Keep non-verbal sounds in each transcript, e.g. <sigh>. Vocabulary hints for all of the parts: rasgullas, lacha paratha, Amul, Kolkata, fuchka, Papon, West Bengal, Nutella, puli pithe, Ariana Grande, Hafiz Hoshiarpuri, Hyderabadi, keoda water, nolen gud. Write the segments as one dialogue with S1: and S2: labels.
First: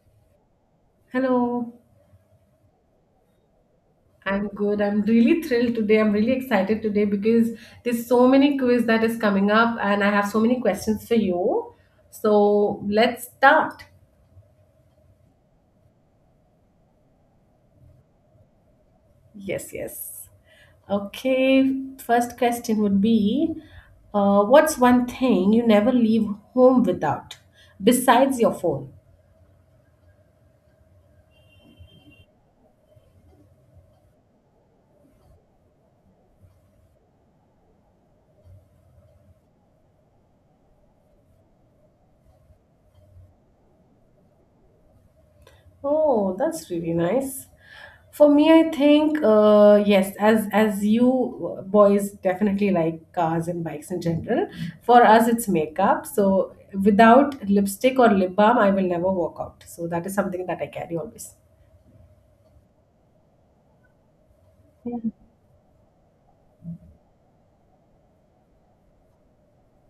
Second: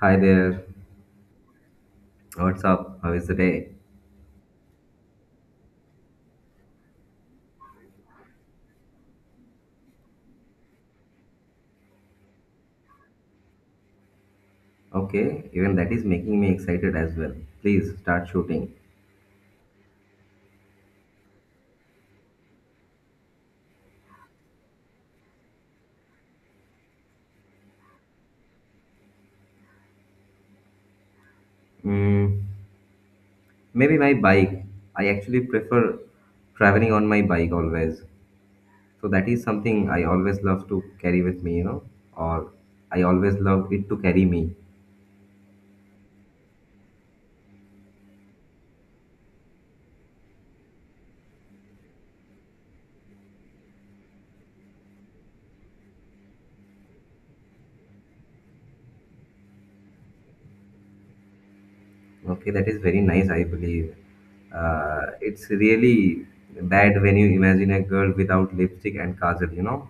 S1: Hi there.
S2: Hello,
S1: What's up? How is the day?
S2: I'm good. I'm really thrilled today. I'm really excited today because there's so many quiz that is coming up and I have so many questions for you. So let's start.
S1: Okay, even that is making me excited as well. Please start shooting.
S2: Yes, yes. Okay, first question would be what's one thing you never leave home without besides your phone?
S1: Mm, maybe my bike. I actually prefer traveling on my bike always. So that is something I always love to carry with me, or I always love it to carry me.
S2: Oh, that's really nice. For me, I think yes, as you boys definitely like cars and bikes in general. For us, it's makeup. So without lipstick or lip balm, I will never walk out. So that is something that I carry always.
S1: Okay, that is very nice, I believe. It's really bad when you imagine a girl without lipstick and kajal, you know.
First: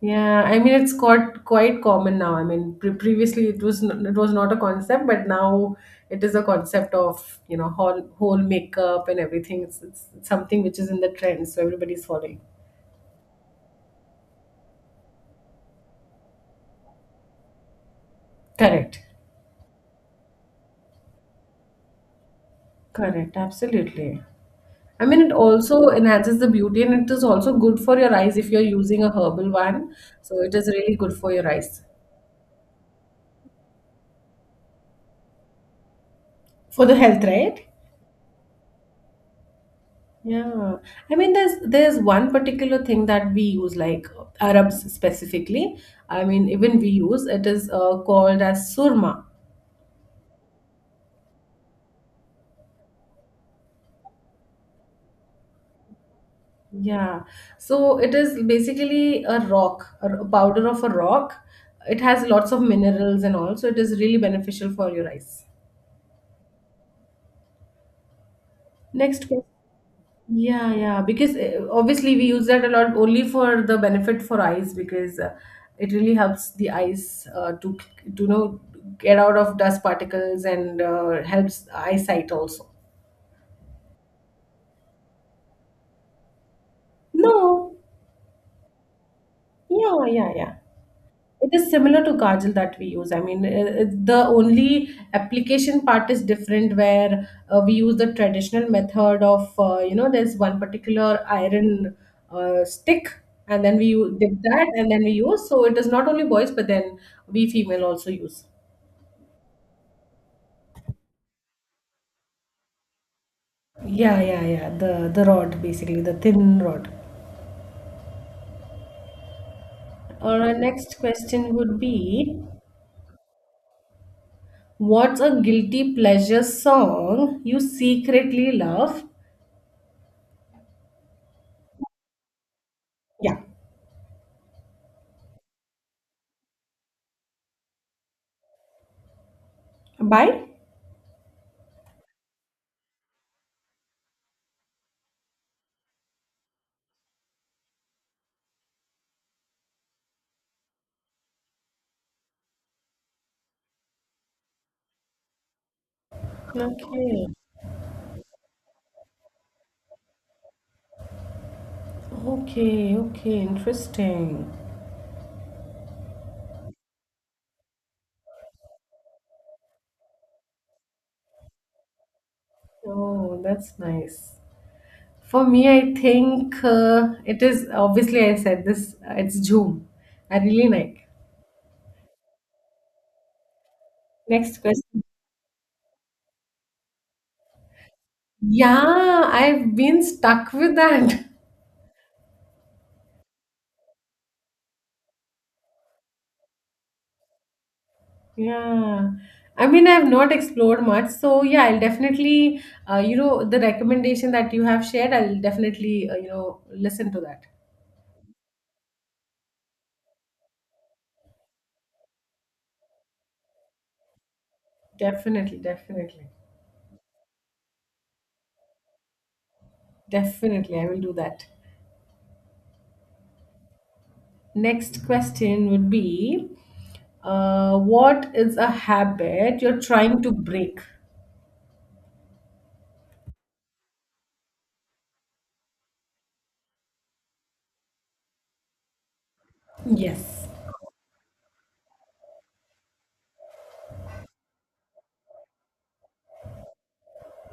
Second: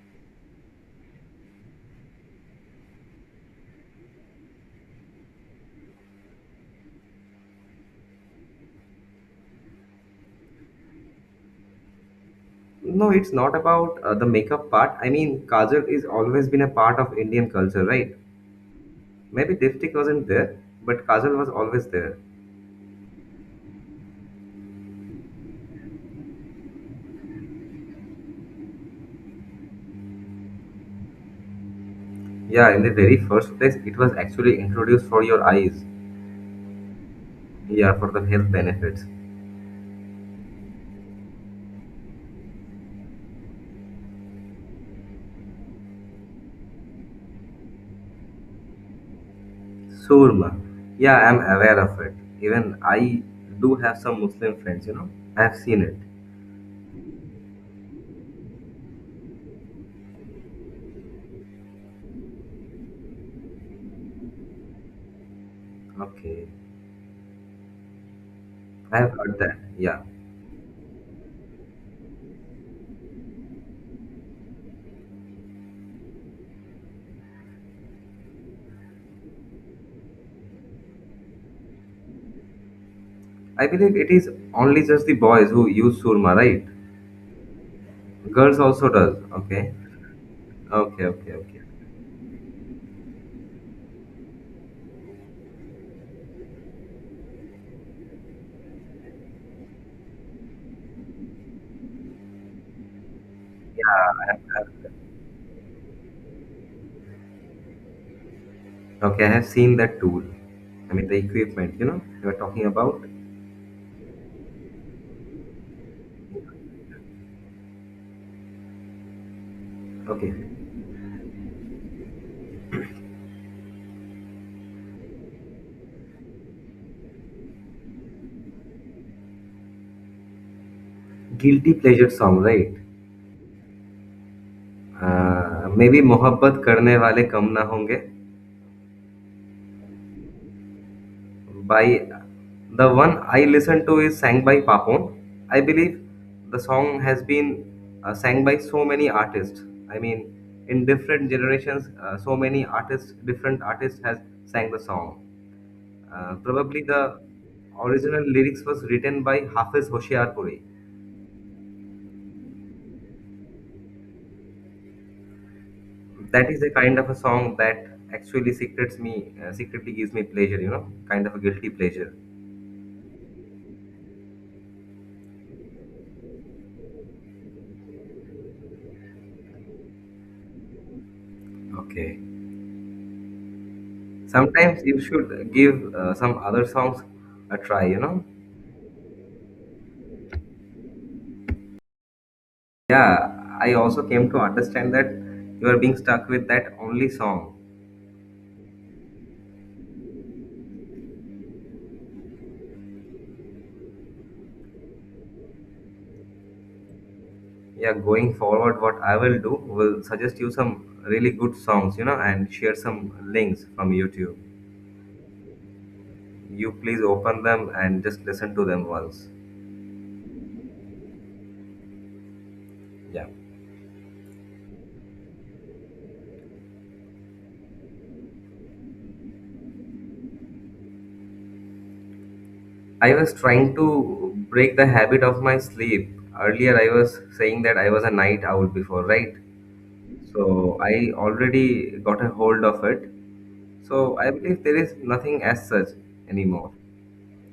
S2: Yeah, I mean it's quite common now. I mean previously it was it was not a concept, but now it is a concept of you know whole makeup and everything. It's something which is in the trend, so everybody's following.
S1: No, it's not about the makeup part. I mean, kajal is always been a part of Indian culture, right?
S2: Correct.
S1: Maybe lipstick wasn't there, but kajal was always there.
S2: Correct, absolutely. I mean, it also enhances the beauty and it is also good for your eyes if you're using a herbal one. So it is really good for your eyes.
S1: Yeah, in the very first place, it was actually introduced for your eyes.
S2: For the health, right?
S1: Yeah, for the health benefits.
S2: Yeah. I mean, there's one particular thing that we use, like Arabs specifically. I mean, even we use it is called as surma.
S1: Surma. Yeah, I'm aware of it. Even I do have some Muslim friends, you know. I've seen it.
S2: Yeah. So it is basically a rock, a powder of a rock. It has lots of minerals and all, so it is really beneficial for your eyes.
S1: Okay. I have
S2: Next
S1: heard
S2: question.
S1: that. Yeah.
S2: Yeah, yeah, because obviously we use that a lot only for the benefit for eyes because it really helps the eyes to you know get out of dust particles and helps eyesight also.
S1: I believe it is only just the boys who use surma, right?
S2: No,
S1: Girls also does. Okay.
S2: yeah, yeah, yeah.
S1: Okay, okay,
S2: It
S1: okay.
S2: is similar to Kajal that we use. I mean, the only application part is different where we use the traditional method of, you know, there's one particular iron stick and then we dip that and then we use. So it is not only boys, but then we female also use.
S1: Okay, I have seen that tool. I mean, the equipment, you know, you are talking about.
S2: Yeah, yeah, yeah. The rod, basically, the thin rod.
S1: Okay,
S2: Or Our next question would be, what's a guilty pleasure song you secretly love?
S1: guilty pleasure song, right?
S2: Yeah.
S1: Maybe मोहब्बत करने वाले कम ना होंगे
S2: Bye.
S1: by the one I listen to is sang by Papon. I believe the song has been sang by so many artists. I mean, in different generations, so many artists, different artists has sang the song. Probably the
S2: Okay.
S1: original lyrics was written by Hafiz Hoshiarpuri.
S2: Okay. Okay. Interesting.
S1: That is a kind of a song that actually secrets me, secretly gives me pleasure, you know, kind of a guilty pleasure.
S2: Oh, that's nice. For me, I think it is obviously I said this. It's Zoom. I really like.
S1: Okay.
S2: Next
S1: Sometimes you
S2: question.
S1: should give some other songs a try, you know.
S2: Yeah, I've been stuck with that. <laughs>
S1: Yeah, I also came to understand that you are being stuck with that only song.
S2: Yeah. I mean, I've not explored much. So, yeah, I'll definitely, you know, the recommendation that you have shared, I'll definitely, you know, listen to that.
S1: Yeah, going forward, what I will do, will suggest you some really good songs, you know, and share some links from YouTube.
S2: Definitely, definitely.
S1: You please open them and just listen to them once.
S2: Definitely, I will do that.
S1: Yeah.
S2: Next question would be what is a habit you're trying to break?
S1: I was trying to break the habit of my sleep. Earlier, I was saying that I was a night owl before, right?
S2: Yes.
S1: So I already got a hold of it. So I believe there is nothing as such anymore.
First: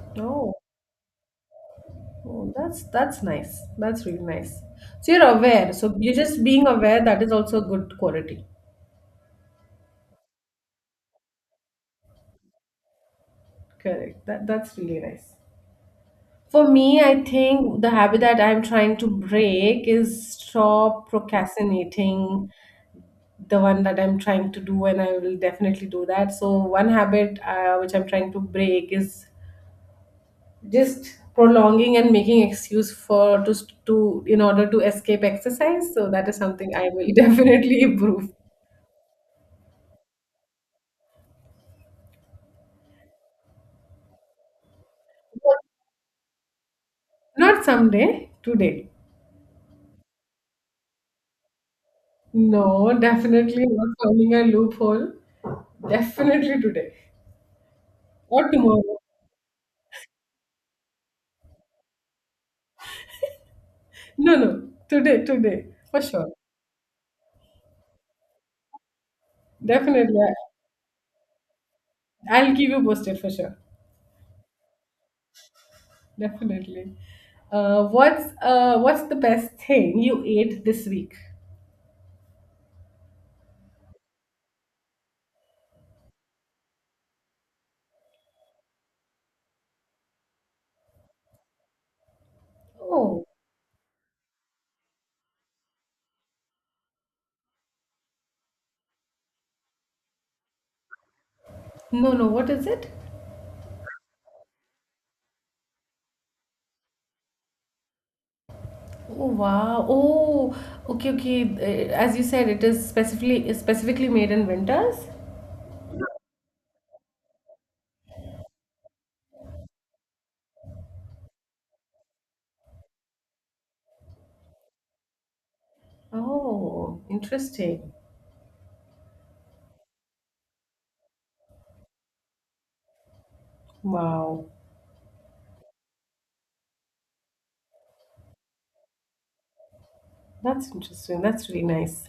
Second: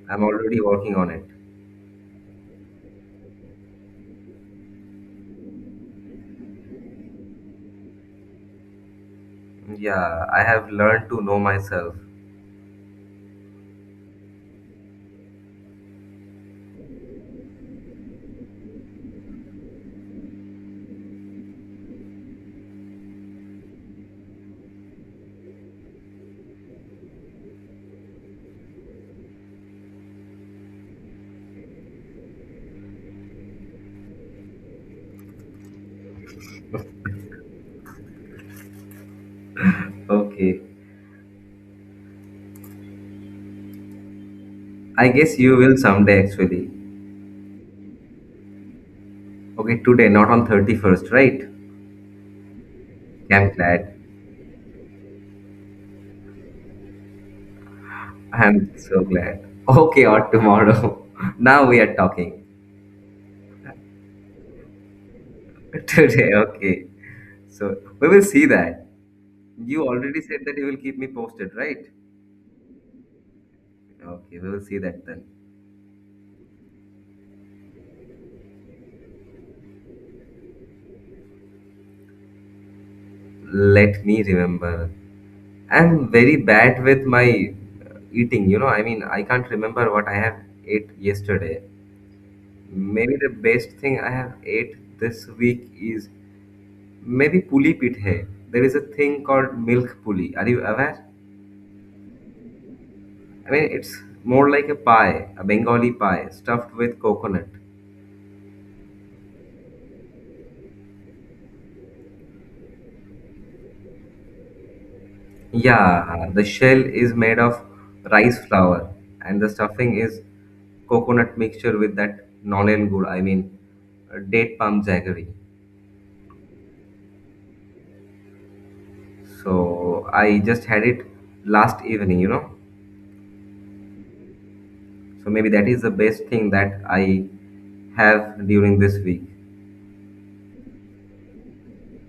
S1: I'm
S2: Oh,
S1: already working on it.
S2: oh, that's nice. That's really nice. So you're aware. So you're just being aware. That is also a good quality.
S1: Yeah, I have learned to know myself.
S2: Correct. That's really nice. For me, I think the habit that I'm trying to break is stop procrastinating. The one that I'm trying to do, and I will definitely do that. So one habit which I'm trying to break is just prolonging and making excuse for just to in order to escape exercise, so that is something I will <laughs> definitely improve.
S1: Okay. I guess you will someday actually.
S2: Not someday, today.
S1: Okay, today, not on 31st, right?
S2: No,
S1: I'm
S2: definitely not,
S1: glad.
S2: finding a loophole. Definitely today or
S1: I'm
S2: tomorrow.
S1: so glad. Okay, or tomorrow. <laughs> Now we are talking.
S2: No, no, today
S1: <laughs>
S2: for sure.
S1: Today, okay. So we will see that. You
S2: Definitely.
S1: already said that you will keep me posted, right?
S2: I'll keep you posted for sure.
S1: Okay, we will see that then.
S2: Definitely. What's the best thing you ate this week?
S1: Let me remember. I'm very bad with my eating, you know. I mean, I can't remember what I have ate yesterday. Maybe
S2: Oh.
S1: the best thing I have ate this week is maybe puli pithe. There is a thing called milk puli. Are you aware?
S2: No, no, what is it?
S1: I mean, it's more like a pie, a Bengali pie stuffed with coconut.
S2: Oh wow. Oh, okay, okay. As you said, it is specifically made in winters.
S1: Yeah, the shell is made of rice flour, and the stuffing is coconut mixture with that nolen gud. I mean, date palm jaggery.
S2: Oh, interesting.
S1: So I just had it last evening, you know.
S2: Wow.
S1: So maybe that is the best thing that I have during this week.
S2: That's interesting. That's really nice.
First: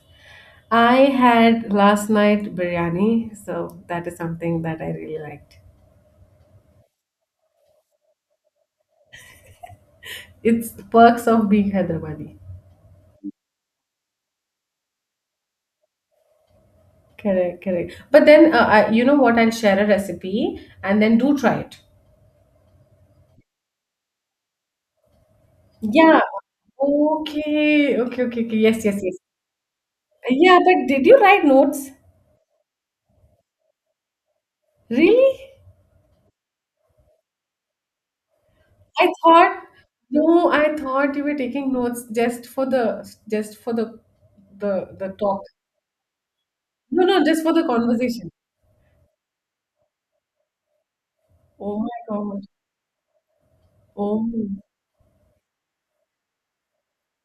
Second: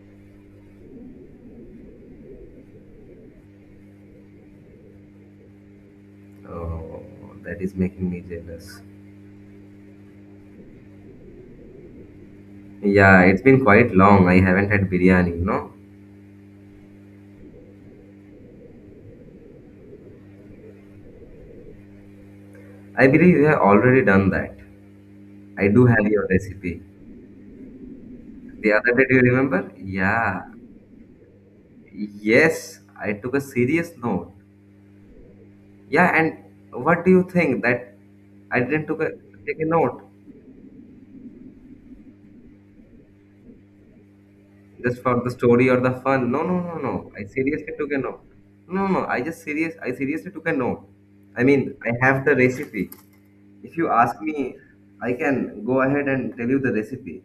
S2: I had last night biryani, so that is something that I really liked.
S1: Oh, that is making me jealous.
S2: It's the perks of being Hyderabadi.
S1: Yeah, it's been quite long. I haven't had biryani, you know.
S2: Correct, correct. But then, I, you know what? I'll share a recipe and then do try it.
S1: I believe you have already done that. I do have
S2: Yeah.
S1: your recipe.
S2: Okay, okay, okay, okay.
S1: The
S2: Yes,
S1: other
S2: yes,
S1: day, do
S2: yes.
S1: you remember? Yeah.
S2: Yeah, but did you write notes?
S1: Yes, I took a serious note.
S2: Really?
S1: Yeah, and what do you think that I didn't took a
S2: I
S1: take
S2: thought
S1: a note
S2: no, I thought you were taking notes just for the
S1: just for the
S2: talk.
S1: story or the fun? No, no, no,
S2: No,
S1: no.
S2: no,
S1: I
S2: just for the
S1: seriously took a note.
S2: conversation.
S1: No, no, no. I just serious. I seriously took a note. I mean,
S2: Oh my
S1: I have the
S2: God.
S1: recipe. If you ask
S2: Oh.
S1: me, I can go ahead and tell you the recipe.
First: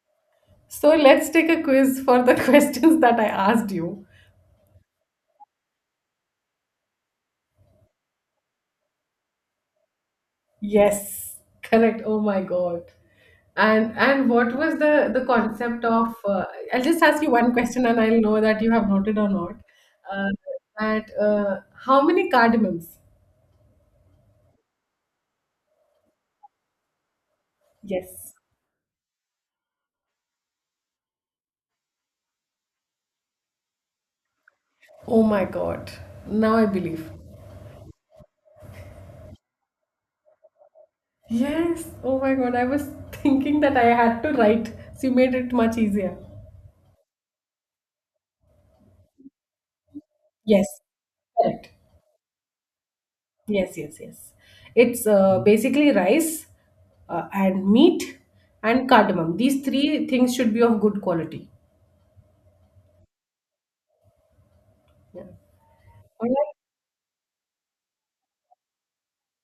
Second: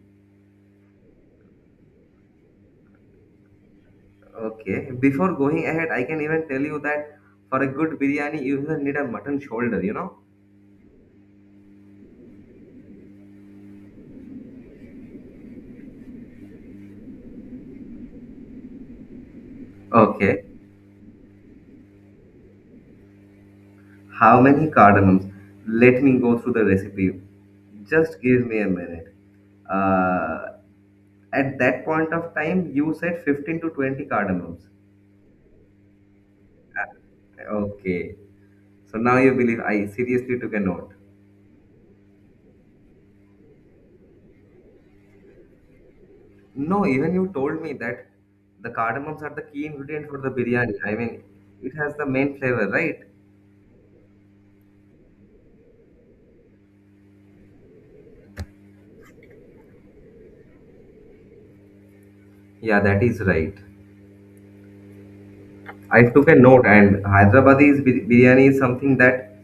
S2: So let's take a quiz for the <laughs> questions that I asked you.
S1: Okay. Before going ahead, I can even tell you that for a good biryani, you even need a mutton shoulder. You know.
S2: Yes, correct. Oh my God. And what was the concept of? I'll just ask you one question, and I'll know that you have noted or not. Uh,
S1: Okay.
S2: that how many cardamoms?
S1: How many cardamoms? Let me go through the recipe. Just
S2: Yes.
S1: give me a minute. Uh, at that point of time, you said 15 to 20 cardamoms.
S2: Oh my god. Now I believe.
S1: Okay. So now you believe I seriously took a note.
S2: Yes. Oh my god. I was thinking that I had to write. So you made it much easier.
S1: No, even you told me that the cardamoms are the key ingredient for the
S2: Yes.
S1: biryani. I mean,
S2: Correct.
S1: it has the main flavor, right?
S2: Yes, yes, yes. It's basically rice and meat and cardamom. These three things should be of good quality.
S1: Yeah, that is right.
S2: Yeah. All
S1: I took a
S2: right.
S1: note, and biryani is something that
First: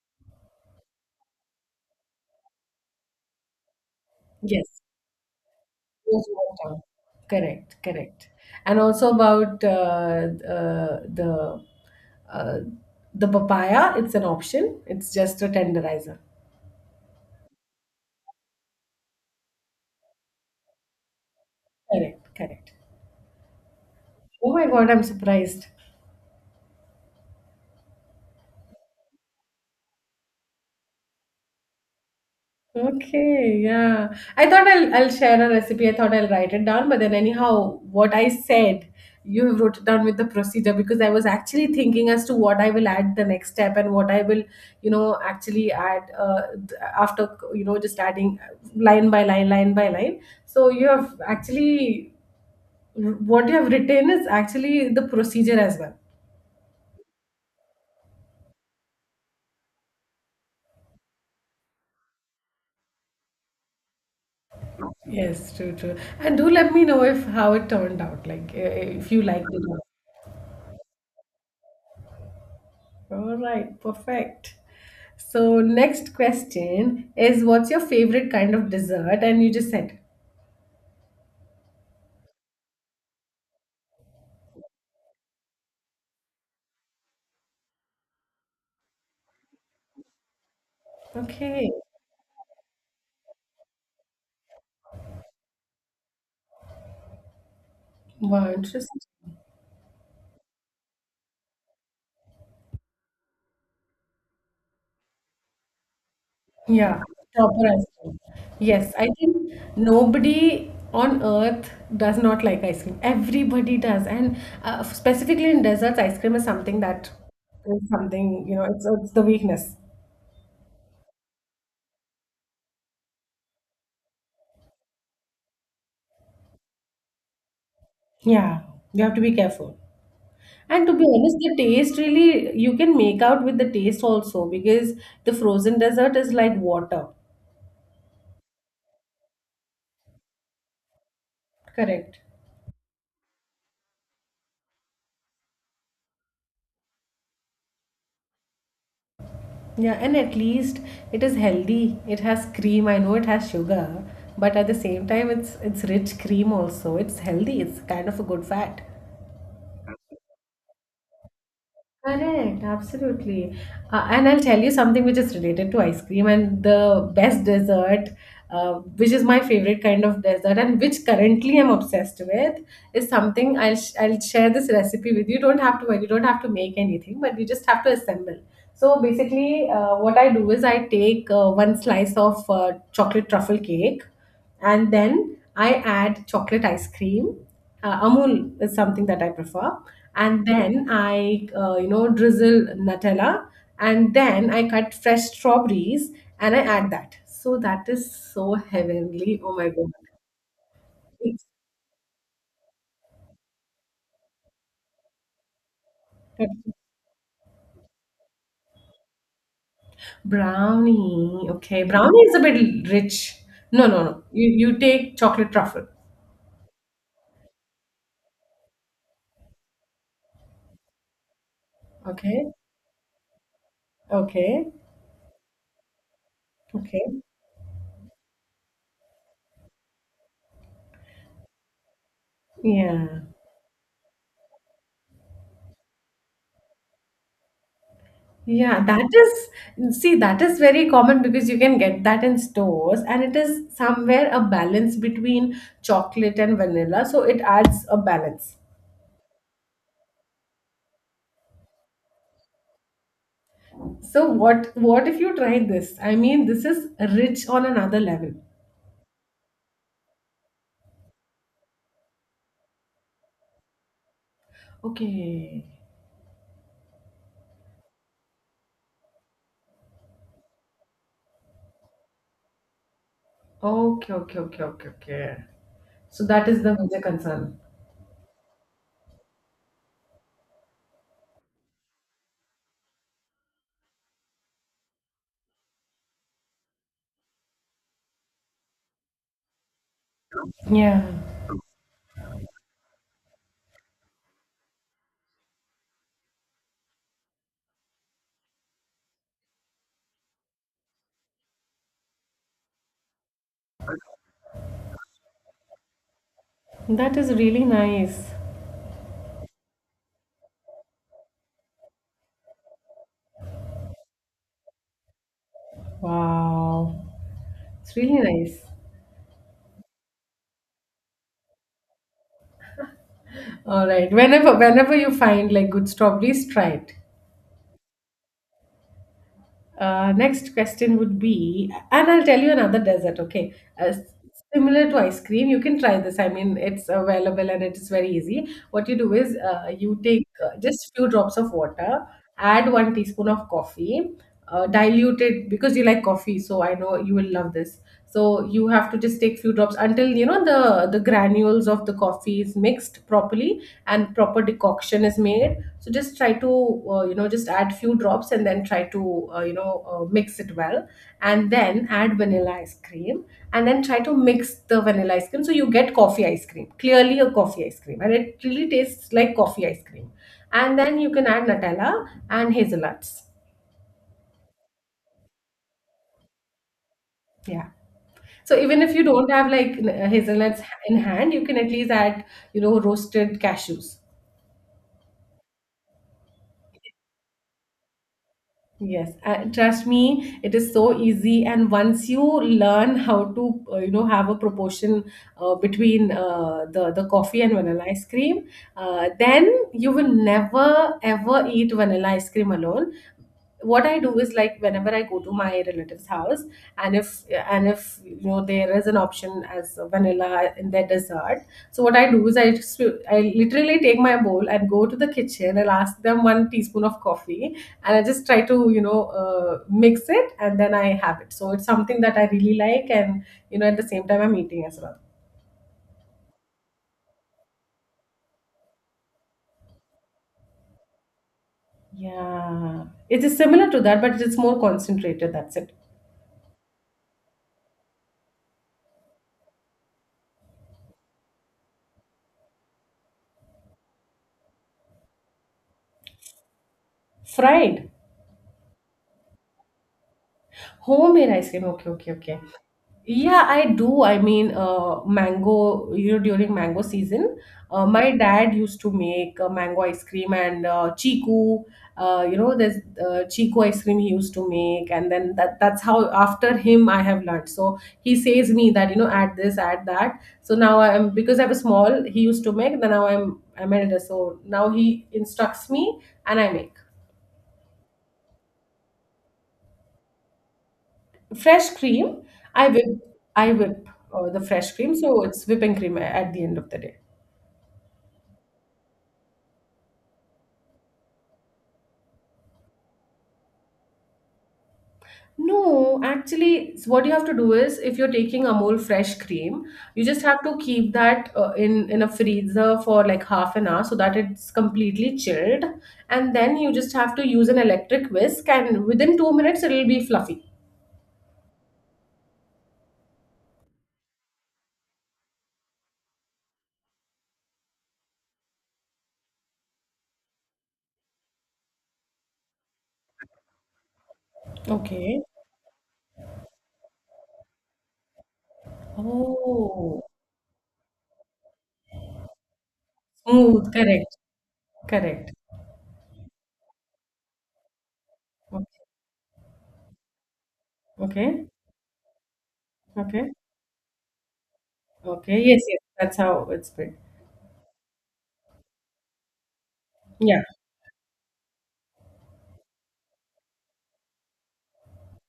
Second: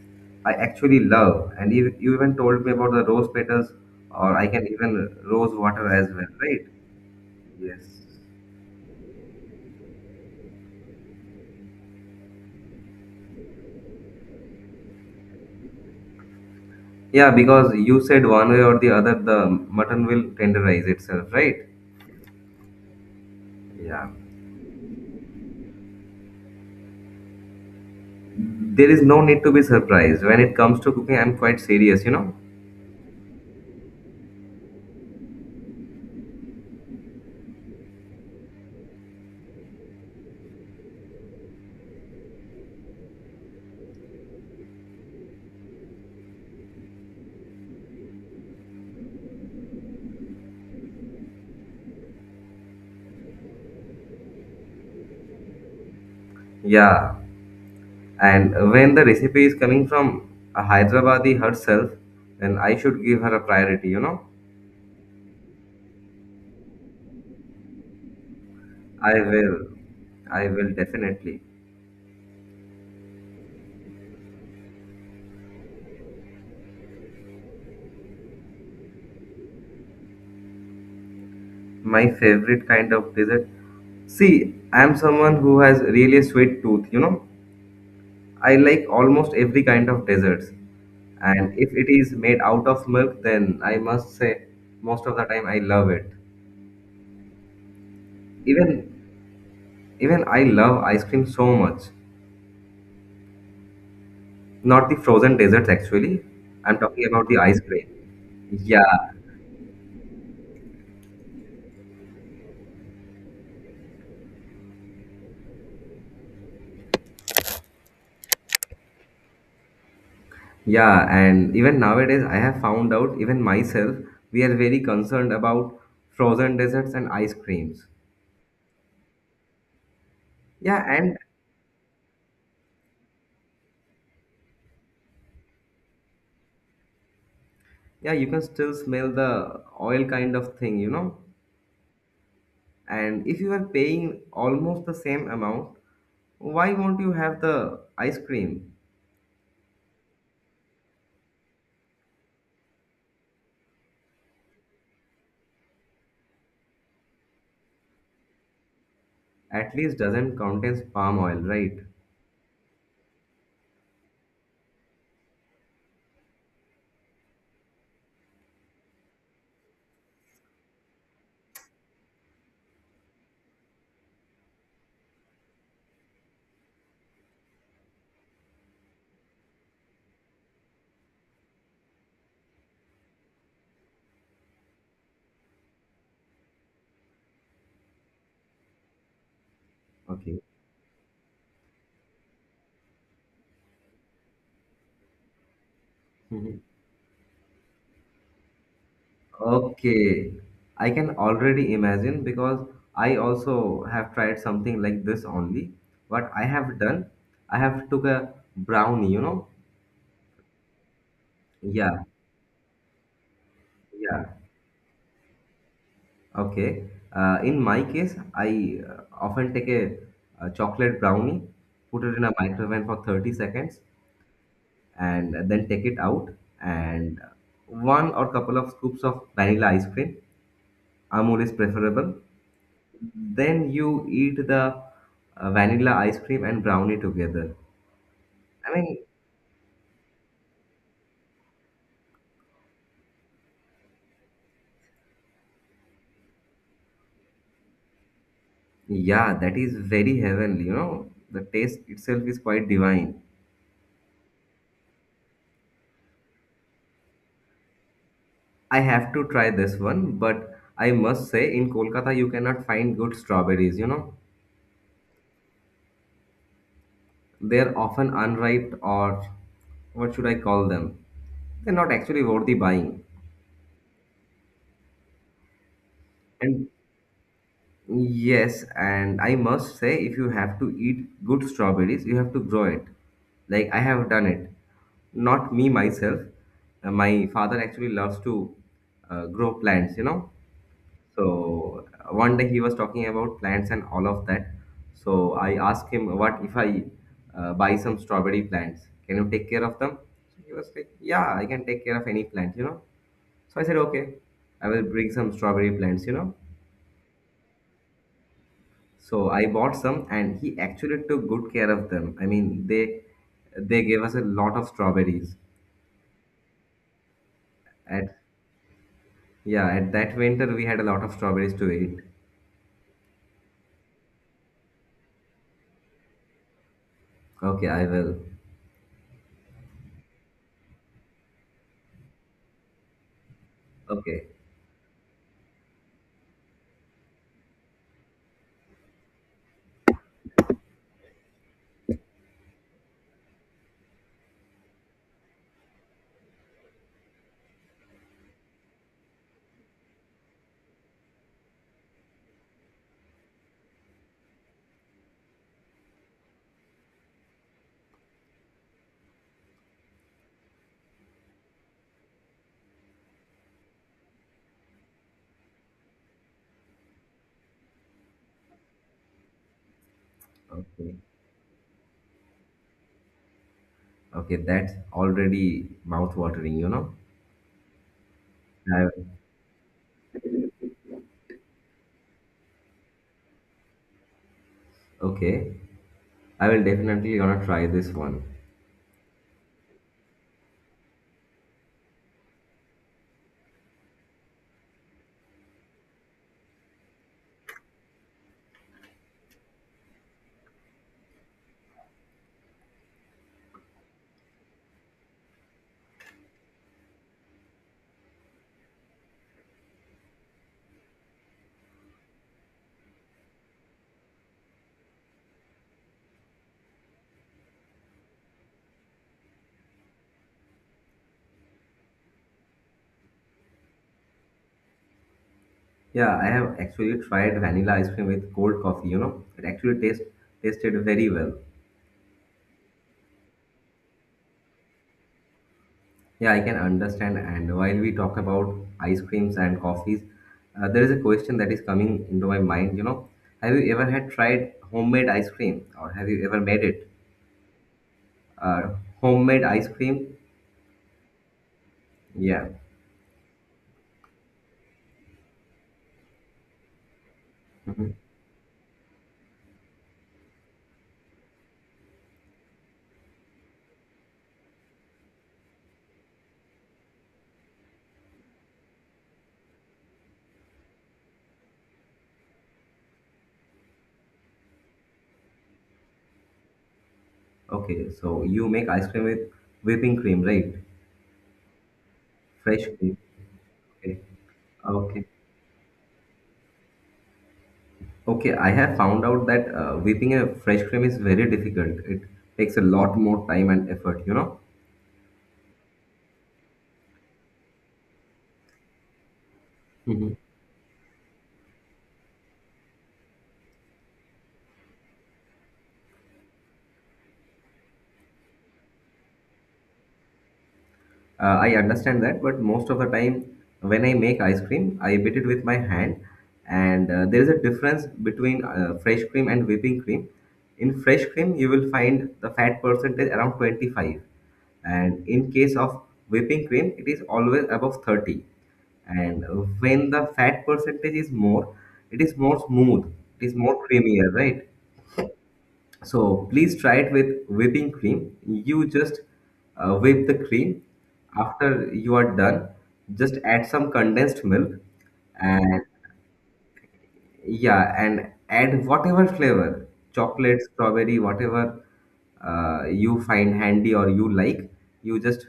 S1: I actually love. And you even told me about the rose petals, or I can
S2: Yes.
S1: even rose water as
S2: Those
S1: well, right?
S2: were done. Correct.
S1: Yes.
S2: Correct. And also about uh, the uh, the papaya. It's an option. It's just a tenderizer.
S1: Yeah, because you said one way or the other, the mutton will tenderize itself, right?
S2: Correct, correct.
S1: Yeah.
S2: Oh my God, I'm surprised.
S1: There is no need to be surprised. When it comes to cooking, I'm quite serious, you know?
S2: Okay, yeah. I thought I'll share a recipe. I thought I'll write it down, but then anyhow, what I said, you wrote it down with the procedure because I was actually thinking as to what I will add the next step and what I will, you know, actually add th- after you know just adding line by line, line by line. So you have actually what you have written is actually the procedure as well.
S1: Yeah. And when the recipe is coming from a Hyderabadi herself, then I should give her a priority, you know?
S2: Yes, true, true. And do let me know if how it turned out, like if you
S1: I
S2: liked it
S1: will.
S2: or
S1: I will definitely.
S2: not. All right, perfect. So next question is, what's your favorite kind of dessert? And you just said,
S1: My favorite kind of dessert. See, I'm someone who has really sweet tooth, you know. I like almost every kind of desserts. And
S2: okay,
S1: if it is made out of milk, then I must say most of the time I love it.
S2: wow,
S1: Even
S2: interesting.
S1: even I love ice cream so much. Not the frozen desserts actually. I'm
S2: Yeah,
S1: talking about the ice
S2: topper ice
S1: cream.
S2: cream.
S1: Yeah.
S2: Yes, I think nobody on earth does not like ice cream. Everybody does, and specifically in desserts, ice cream is something that is something you know, it's the weakness.
S1: Yeah, and even nowadays, I have found out, even myself, we are very concerned about frozen desserts and ice creams.
S2: Yeah, you have to be careful.
S1: Yeah,
S2: And to be
S1: and
S2: honest, the taste really you can make out with the taste also because the frozen dessert is like water.
S1: yeah, you can still smell the oil kind of thing, you know.
S2: Correct.
S1: And if you are paying almost the same amount, why won't you have the ice cream?
S2: Yeah, and at least it is healthy. It has cream. I know it has sugar, but at the same time, it's rich cream also. It's healthy. It's kind of a good fat.
S1: At least doesn't contains palm oil, right?
S2: Correct, absolutely. And I'll tell you something which is related to ice cream and the best dessert, which is my favorite kind of dessert and which currently I'm obsessed with, is something I'll share this recipe with you. You don't have to worry, you don't have to make anything, but you just have to assemble. So basically, what I do is I take one slice of chocolate truffle cake and then I add chocolate ice cream. Amul is something that I prefer,
S1: Okay.
S2: and then I you know drizzle Nutella, and then I cut fresh strawberries and I
S1: <laughs>
S2: add that. So that is so heavenly. Oh my god!
S1: Okay, I can
S2: It's-
S1: already imagine because I also have tried something like this only. What I have done, I have took a brownie, you know.
S2: Brownie. Okay,
S1: Yeah,
S2: brownie is a bit rich. No, no, no.
S1: yeah.
S2: You take chocolate truffle.
S1: Okay. In my case, I often take a chocolate brownie, put it in a
S2: Okay,
S1: microwave for 30 seconds,
S2: okay,
S1: and then take it out
S2: okay.
S1: and one or couple of scoops of vanilla ice cream. Amul is preferable.
S2: Yeah.
S1: Then you eat the vanilla ice cream and brownie together. I
S2: Yeah,
S1: mean,
S2: that is, see, that is very common because you can get that in stores, and it is somewhere a balance between chocolate and vanilla, so it adds a balance.
S1: yeah, that is very heavenly, you know. The taste itself is quite divine.
S2: So what if you try this? I mean, this is rich on another level.
S1: I have to try this one, but I must say, in Kolkata, you cannot find good strawberries, you know.
S2: Okay.
S1: They're often unripe or what should I call them? They're not actually worthy buying.
S2: Okay, okay, okay, okay, okay. So that is
S1: And
S2: the major concern.
S1: yes, and I must say, if you have to eat good strawberries, you have to grow it. Like I have done it. Not me myself. My father actually loves to grow plants, you know.
S2: Yeah,
S1: So one day he was talking about plants and all of that. So I asked him, what if I buy some strawberry plants? Can you take care of them? So he was like, yeah, I can take care of any plant, you know. So I said, okay, I will bring some strawberry plants, you know.
S2: that is really nice.
S1: So I bought some, and he actually took good care of them. I mean, they gave us a lot of strawberries.
S2: Wow. It's really
S1: At
S2: nice.
S1: Yeah, at that winter we had a lot of strawberries to eat.
S2: All right. Whenever you find like good strawberries, try it.
S1: Okay, I will.
S2: Next question would be, and I'll tell you another dessert, okay? Uh,
S1: Okay,
S2: similar to ice cream, you can try this. I mean, it's available and it is very easy. What you do is you take just few drops of water, add one teaspoon of coffee, dilute it because you like coffee, so I know you will love this, so you have to just take few drops until you know the granules of the coffee is mixed properly and proper decoction is made, so just try to you know just add few drops and then try to you know mix it well and then add vanilla ice cream and then try to mix the vanilla ice cream so you get coffee ice cream, clearly a coffee ice cream, and it really tastes like coffee ice cream. And
S1: okay,
S2: then you can add Nutella and hazelnuts.
S1: okay. That's already mouth watering, you know.
S2: Yeah. So even
S1: I,
S2: if you don't have like hazelnuts in hand, you can at least add, you know, roasted cashews.
S1: okay, I will definitely gonna try this one.
S2: Yes, trust me, it is so easy. And once you learn how to, you know, have a proportion between the coffee and vanilla ice cream, then you will never ever eat vanilla ice cream alone. What I do is, like, whenever I go to my relative's house and if and if, you know, there is an option as a vanilla in their dessert, so what I do is I just, I literally take my bowl and go to the kitchen and ask them one teaspoon of coffee, and I just try to, you know, mix it and then I have it. So it's something that I really like, and you know, at the same time I'm eating as well.
S1: Yeah, I have actually tried vanilla ice cream with cold coffee. You know, it actually tasted very well.
S2: Yeah, it is similar to that, but it's more concentrated, that's it.
S1: Yeah, I can understand. And while we talk about ice creams and coffees, there is a question that is coming into my mind. You know, have you ever had tried homemade ice cream, or have you ever made it?
S2: Fried?
S1: Uh, Homemade ice cream?
S2: Homemade ice cream, okay, okay, okay.
S1: Yeah.
S2: Yeah, I do. I mean, mango, you know, during mango season,
S1: Mhm.
S2: my dad used to make mango ice cream and chiku. You know, there's Chiku ice cream he used to make, and then that's how after him I have learned. So he says me that, you know, add this, add that. So now I'm, because I was small, he used to make. Then now I'm elder, so now he instructs me and I make.
S1: Okay, so you make ice cream with whipping cream, right?
S2: Fresh cream.
S1: Fresh
S2: I
S1: cream.
S2: whip I whip
S1: Okay.
S2: uh, the fresh cream,
S1: Okay.
S2: so it's whipping cream at the end of the day.
S1: Okay, I have found out that whipping a fresh cream is very difficult. It takes a lot more time and effort, you know?
S2: No, actually, what you have to do is, if you're taking Amul fresh cream, you
S1: Mhm.
S2: just have to keep that in a freezer for like half an hour so that it's completely chilled, and then you just have to use an electric whisk, and within 2 minutes it'll be fluffy.
S1: I understand that, but most of the time when I make ice cream, I beat it with my hand, and there is a difference between fresh cream and whipping cream. In fresh cream, you will find the fat percentage around 25, and
S2: Okay.
S1: in case of whipping cream, it is always above 30. And when
S2: Oh,
S1: the fat percentage is more, it is more smooth, it is more
S2: smooth.
S1: creamier,
S2: Correct.
S1: right?
S2: Correct.
S1: So please try it with whipping cream. You
S2: Okay.
S1: just whip the cream.
S2: Okay.
S1: After you are done, just
S2: Okay.
S1: add some condensed milk
S2: Okay. Yes.
S1: and
S2: Yes. That's how it's made.
S1: yeah, and add whatever flavor,
S2: Yeah.
S1: chocolate, strawberry, whatever you find handy or you like. You just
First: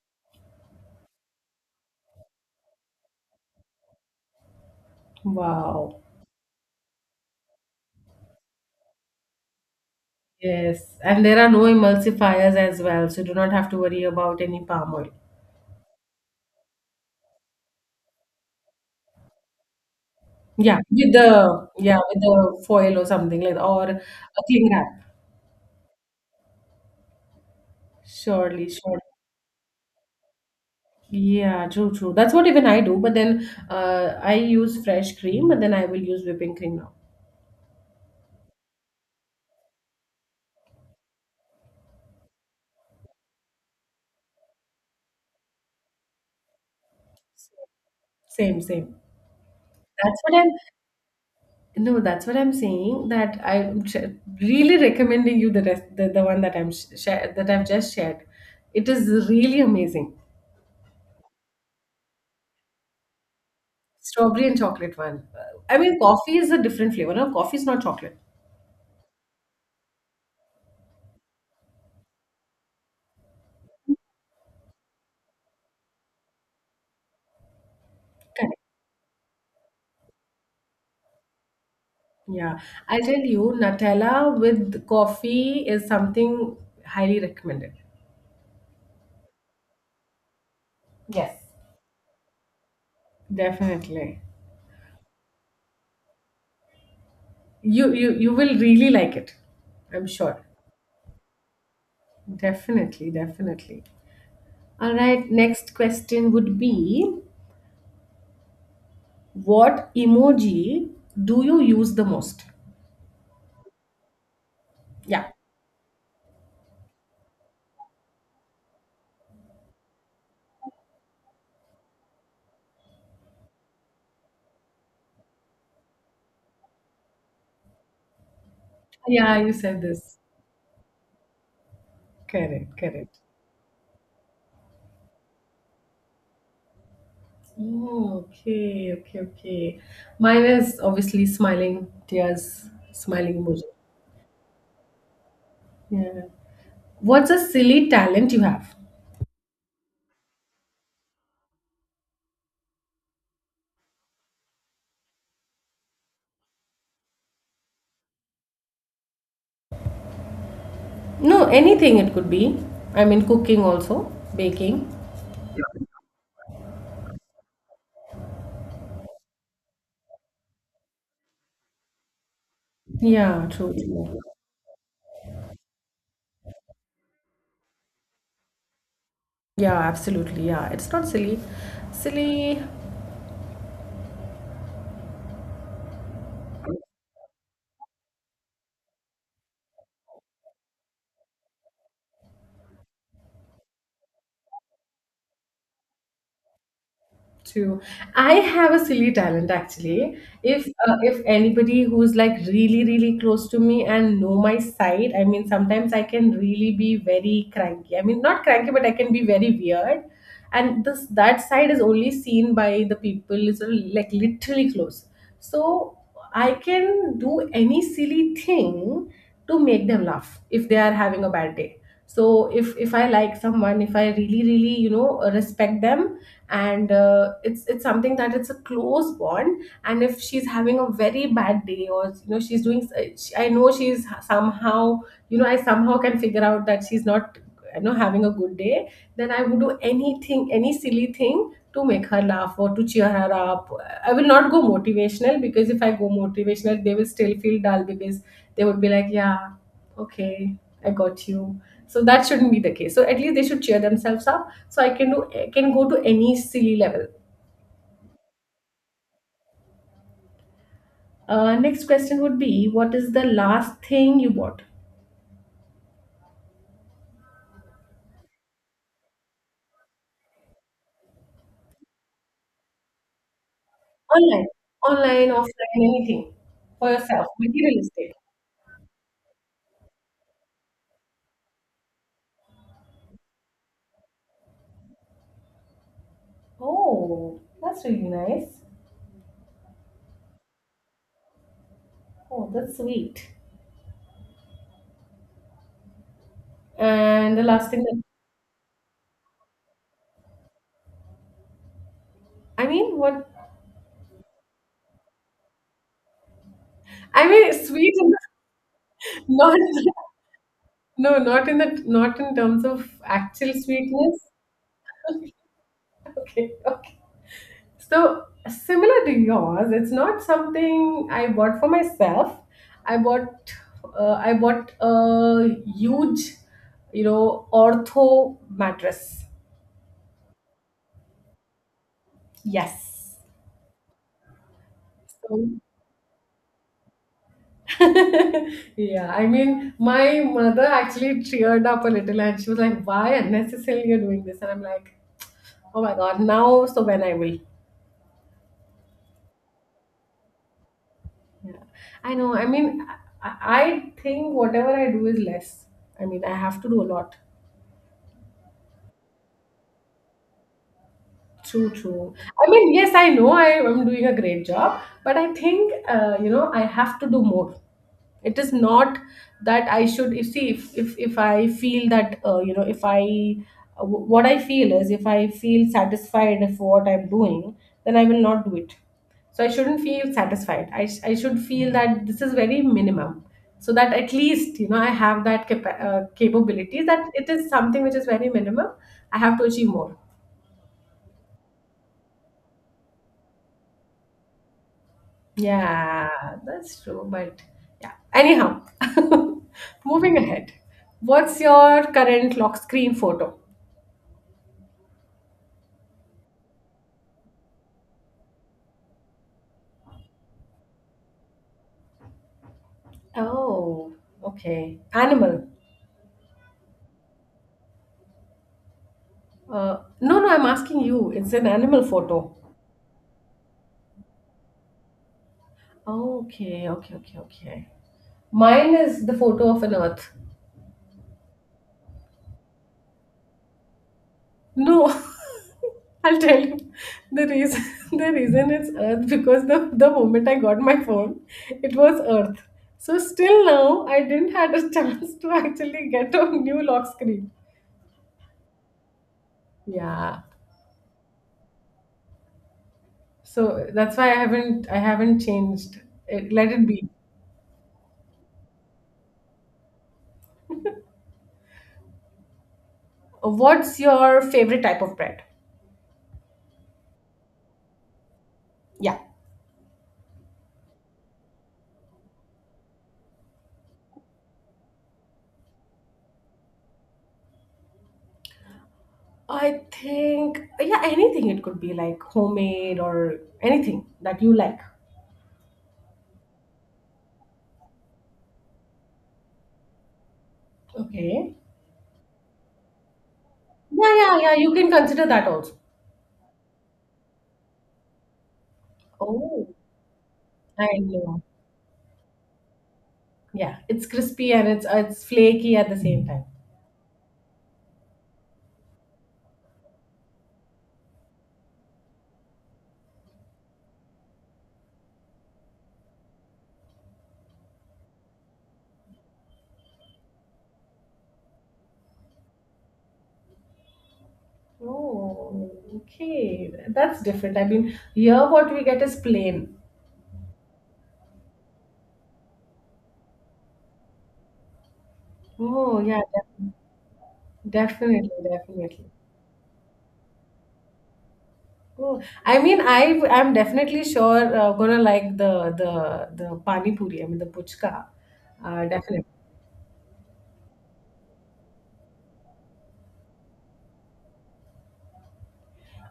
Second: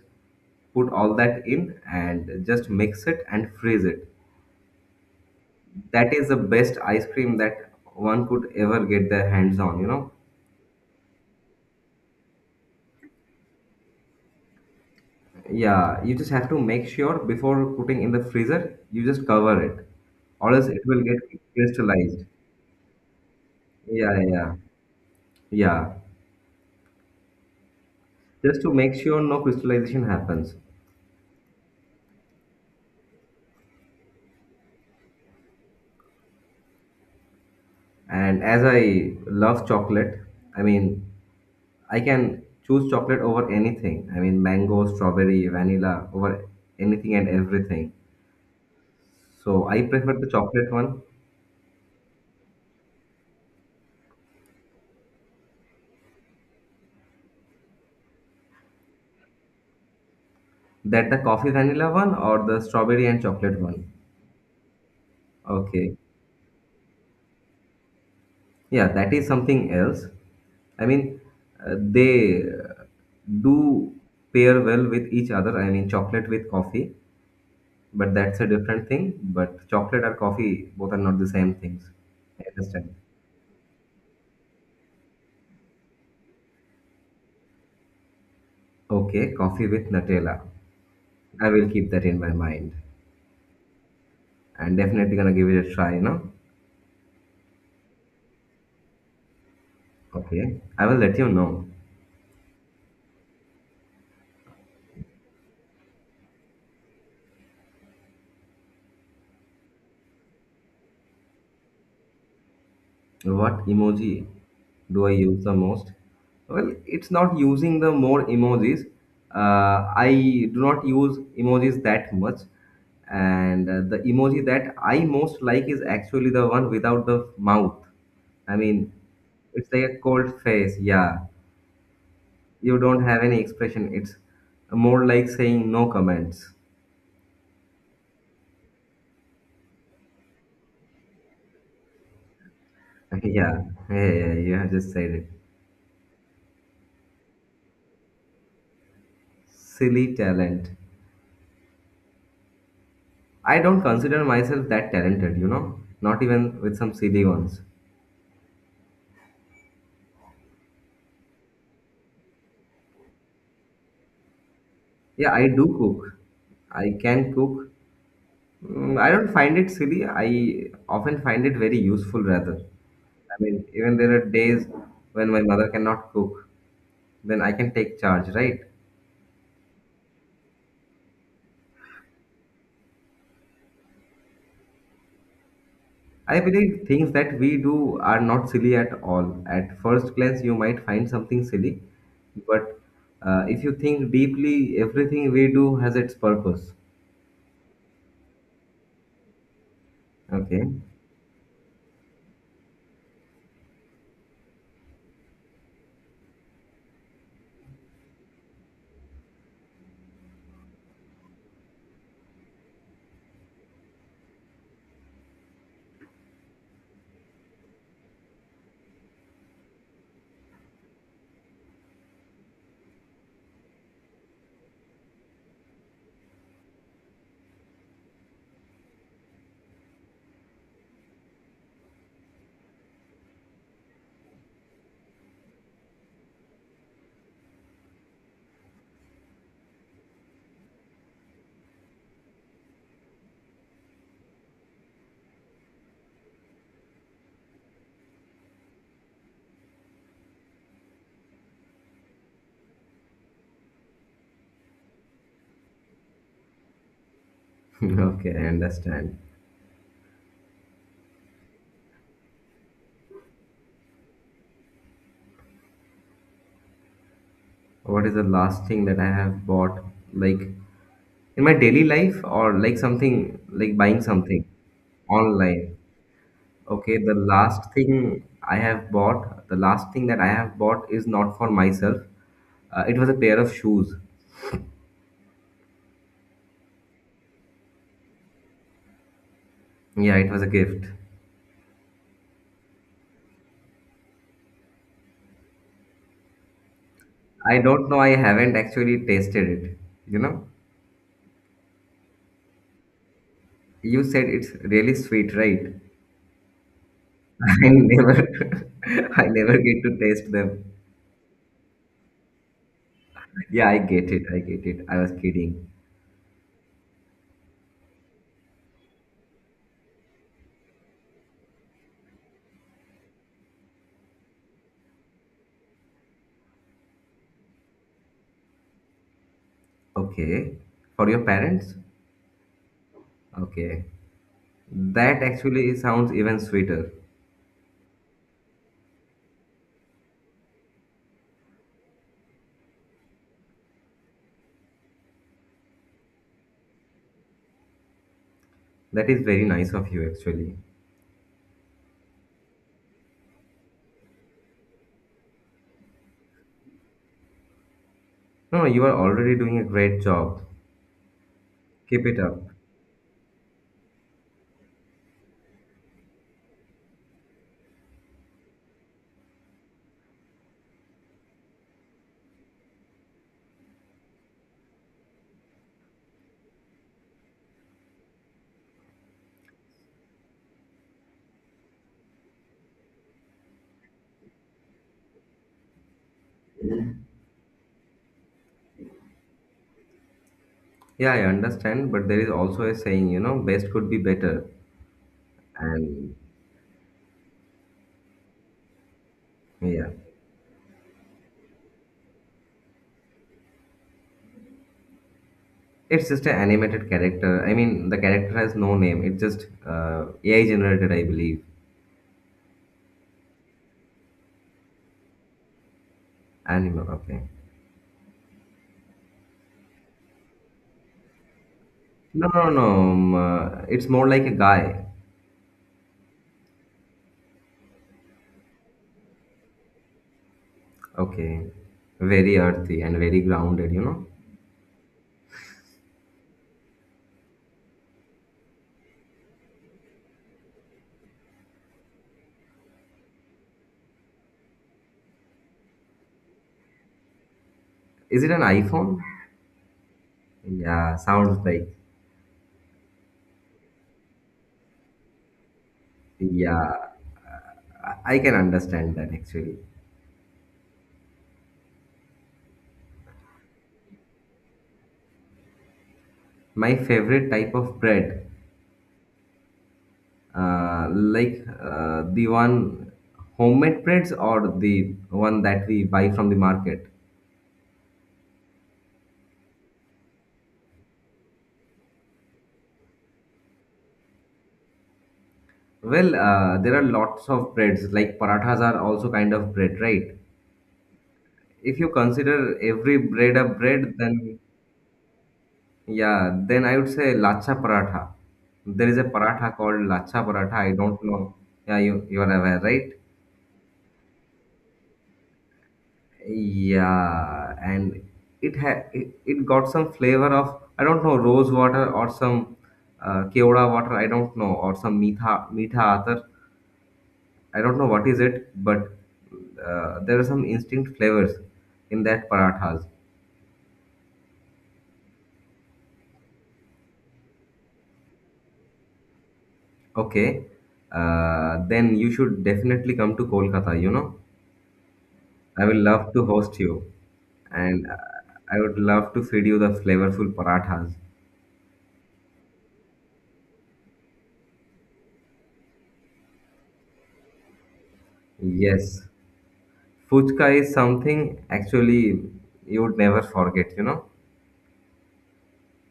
S1: put all that in and just mix it and freeze it.
S2: Wow.
S1: That is the best ice cream that one could ever get their hands on, you know.
S2: Yes. And there are no emulsifiers as well, so do not have to worry about any palm oil.
S1: Yeah, you just have to make sure before putting in the freezer, you just cover it, or else it will get
S2: Yeah, with
S1: crystallized.
S2: the foil or something like that, or
S1: Yeah,
S2: a
S1: yeah,
S2: cling wrap.
S1: yeah. Just
S2: Surely,
S1: to make
S2: surely.
S1: sure no crystallization happens.
S2: Yeah, true, true. That's what even I do. But then I use fresh cream, but then I will use whipping cream now.
S1: And as I love chocolate, I mean, I can choose chocolate over anything. I mean, mango, strawberry, vanilla, over anything and everything.
S2: Same, same.
S1: So I
S2: That's
S1: prefer the
S2: what I'm.
S1: chocolate one.
S2: No, that's what I'm saying. That really recommending you the rest, the one that I've just shared. It is really amazing.
S1: That the coffee vanilla one or the strawberry and chocolate one?
S2: Strawberry and chocolate one. I
S1: Okay.
S2: mean, coffee is a different flavor. No, coffee is not chocolate.
S1: Yeah, that is something else. I mean, they do pair well with each other. I mean, chocolate with coffee, but that's a different thing. But chocolate or coffee, both are not the same things. I
S2: Yeah,
S1: understand.
S2: I tell you, Nutella with coffee is something highly recommended.
S1: Okay, coffee with Nutella.
S2: Yes.
S1: I will keep that in my mind.
S2: Definitely.
S1: And definitely gonna give it a try, you know?
S2: You will really like it. I'm sure.
S1: Okay. I will let you know.
S2: Definitely, definitely. All right, next question would be, what emoji do you use the most?
S1: What emoji do I
S2: Yeah.
S1: use the most? Well, it's not using the more emojis. I do not use emojis that much, and the emoji that I most like is actually the one without the mouth. I mean,
S2: Yeah, you
S1: it's
S2: said
S1: like a
S2: this.
S1: cold face. Yeah,
S2: Correct,
S1: you don't
S2: correct.
S1: have any expression. It's more like saying no comments.
S2: Oh, okay, okay, okay. Mine is obviously smiling tears
S1: <laughs>
S2: smiling emoji.
S1: Yeah, yeah, yeah. You have just said it.
S2: Yeah. What's a silly talent you have?
S1: Silly talent. I don't consider myself that talented, you know, not even with some silly ones.
S2: No, anything it could be. I mean, cooking also, baking.
S1: Yeah, I do cook. I can cook. I don't find it silly. I often find it very useful, rather. I
S2: Yeah,
S1: mean,
S2: true,
S1: even there
S2: true.
S1: are days when my mother cannot cook, then I can take charge, right?
S2: Yeah, absolutely. Yeah, it's not silly. Silly,
S1: I believe things that we do are not silly at all. At first glance, you might find something silly, but if you think deeply, everything we do has its purpose.
S2: true. I have a silly talent actually.
S1: Okay.
S2: If if anybody who's like really really close to me and know my side, I mean sometimes I can really be very cranky. I mean, not cranky, but I can be very weird. And this that side is only seen by the people is, like, literally close. So I can do any silly thing to make them laugh if they are having a bad day. So if I like someone, if I really really, you know, respect them, and it's something that it's a close bond, and if she's having a very bad day, or you know she's doing I know she's somehow, you know, I somehow can figure out that she's not, you know, having a good day, then I would do anything, any silly thing to make her laugh or to cheer her up. I will not go motivational, because if I go motivational, they will still feel dull because they would be like, yeah, okay, I got you. So that shouldn't be the case. So at least they should cheer themselves up. So I can go to any silly level.
S1: <laughs> Okay, I understand.
S2: Next question would be, what is the last thing you bought?
S1: What is the last thing that I have bought, like in my daily life, or like something like buying something
S2: Online, online,
S1: online?
S2: offline, anything, for
S1: Okay, the
S2: yourself,
S1: last
S2: materialistic?
S1: thing I have bought, the last thing that I have bought is not for myself. It was a pair of shoes.
S2: Oh, that's really nice.
S1: Yeah, it was a gift.
S2: Oh, that's sweet. And the
S1: I
S2: last thing
S1: don't know,
S2: that...
S1: I haven't actually tasted it. You know,
S2: I mean, what...
S1: you said it's really sweet, right?
S2: I mean,
S1: <laughs>
S2: it's
S1: I
S2: sweet and...
S1: never, <laughs> I
S2: <laughs>
S1: never
S2: not...
S1: get to taste them.
S2: No, not in the, not in terms of actual
S1: Yeah, I get
S2: sweetness.
S1: it. I get it. I was kidding.
S2: <laughs> Okay, okay. So similar to yours, it's not something I bought for myself. I bought, I bought a huge, you know, ortho mattress.
S1: Okay. For your parents?
S2: Yes.
S1: Okay. That
S2: So,
S1: actually sounds even sweeter.
S2: <laughs> yeah, I mean, my mother actually teared up a little and she was like, why unnecessarily you're doing this? And I'm like, oh my God, now, so when I will.
S1: That is very nice of you, actually.
S2: Yeah, I know. I mean, I I think whatever I do is less. I mean, I have to do a lot.
S1: No, no, you are already doing a great job.
S2: True,
S1: Keep
S2: true.
S1: it up.
S2: I mean, yes, I know I am doing a great job, but I think, you know, I have to do more. It is not that I should, if, see if I feel that, you know, if I w- what I feel is, if I feel satisfied of what I'm doing, then I will not do it. So I shouldn't feel satisfied. I should feel that this is very minimum, so that at least, you know, I have that capability, that it is something which is very minimum. I have to achieve more.
S1: Yeah, I understand, but there is also a saying, best could be better.
S2: Yeah,
S1: And
S2: that's true. But yeah, anyhow, <laughs>
S1: yeah,
S2: moving ahead. What's your current lock screen photo?
S1: it's just an animated character. I mean, the character has no name. It's just AI generated, I believe.
S2: Oh, okay. Animal?
S1: Animal, okay.
S2: No, no, I'm asking you. It's an animal
S1: No,
S2: photo?
S1: no, no. It's more like a guy.
S2: Okay, okay, okay, okay. Mine is the photo of an earth.
S1: Okay. Very earthy and very grounded, you know.
S2: No, <laughs> I'll tell you the reason. <laughs> The reason is Earth, because the moment I got my phone, it was Earth. So still now, I didn't <laughs> had a chance to actually get a new lock screen.
S1: Is it an iPhone?
S2: Yeah.
S1: Yeah, sounds like.
S2: So that's why I haven't changed. It, let it
S1: Yeah,
S2: be.
S1: I can understand that actually.
S2: What's your favorite type of bread?
S1: My favorite type of bread,
S2: Yeah.
S1: like the one homemade breads or the one that we buy from the market.
S2: I think, yeah, anything it could be, like homemade or anything that you like.
S1: Well, there are lots of breads, like parathas are also kind of bread, right?
S2: Okay.
S1: If you consider every bread a bread,
S2: Yeah, yeah, yeah.
S1: then
S2: You can consider that also.
S1: yeah, then I would say lacha paratha. There is a
S2: Oh.
S1: paratha called lacha paratha.
S2: I
S1: I don't
S2: know.
S1: know. Yeah, you are aware, right?
S2: Yeah, it's crispy and it's flaky at the same time.
S1: Yeah, and it got some flavor of I don't know rose water or some keoda water. I don't know or some meetha meetha atar. I don't know what is it, but there are some instinct flavors in that parathas.
S2: Oh, okay. That's different. I mean, here what we get is plain.
S1: Okay, then you should definitely come to Kolkata. You know. I will
S2: Oh, yeah,
S1: love to host you, and
S2: definitely,
S1: I would
S2: definitely.
S1: love to feed you the flavorful parathas.
S2: Oh, I mean, I'm definitely sure gonna like the the pani puri. I mean, the puchka. Definitely.
S1: Yes, fuchka is something actually you would never forget, you know.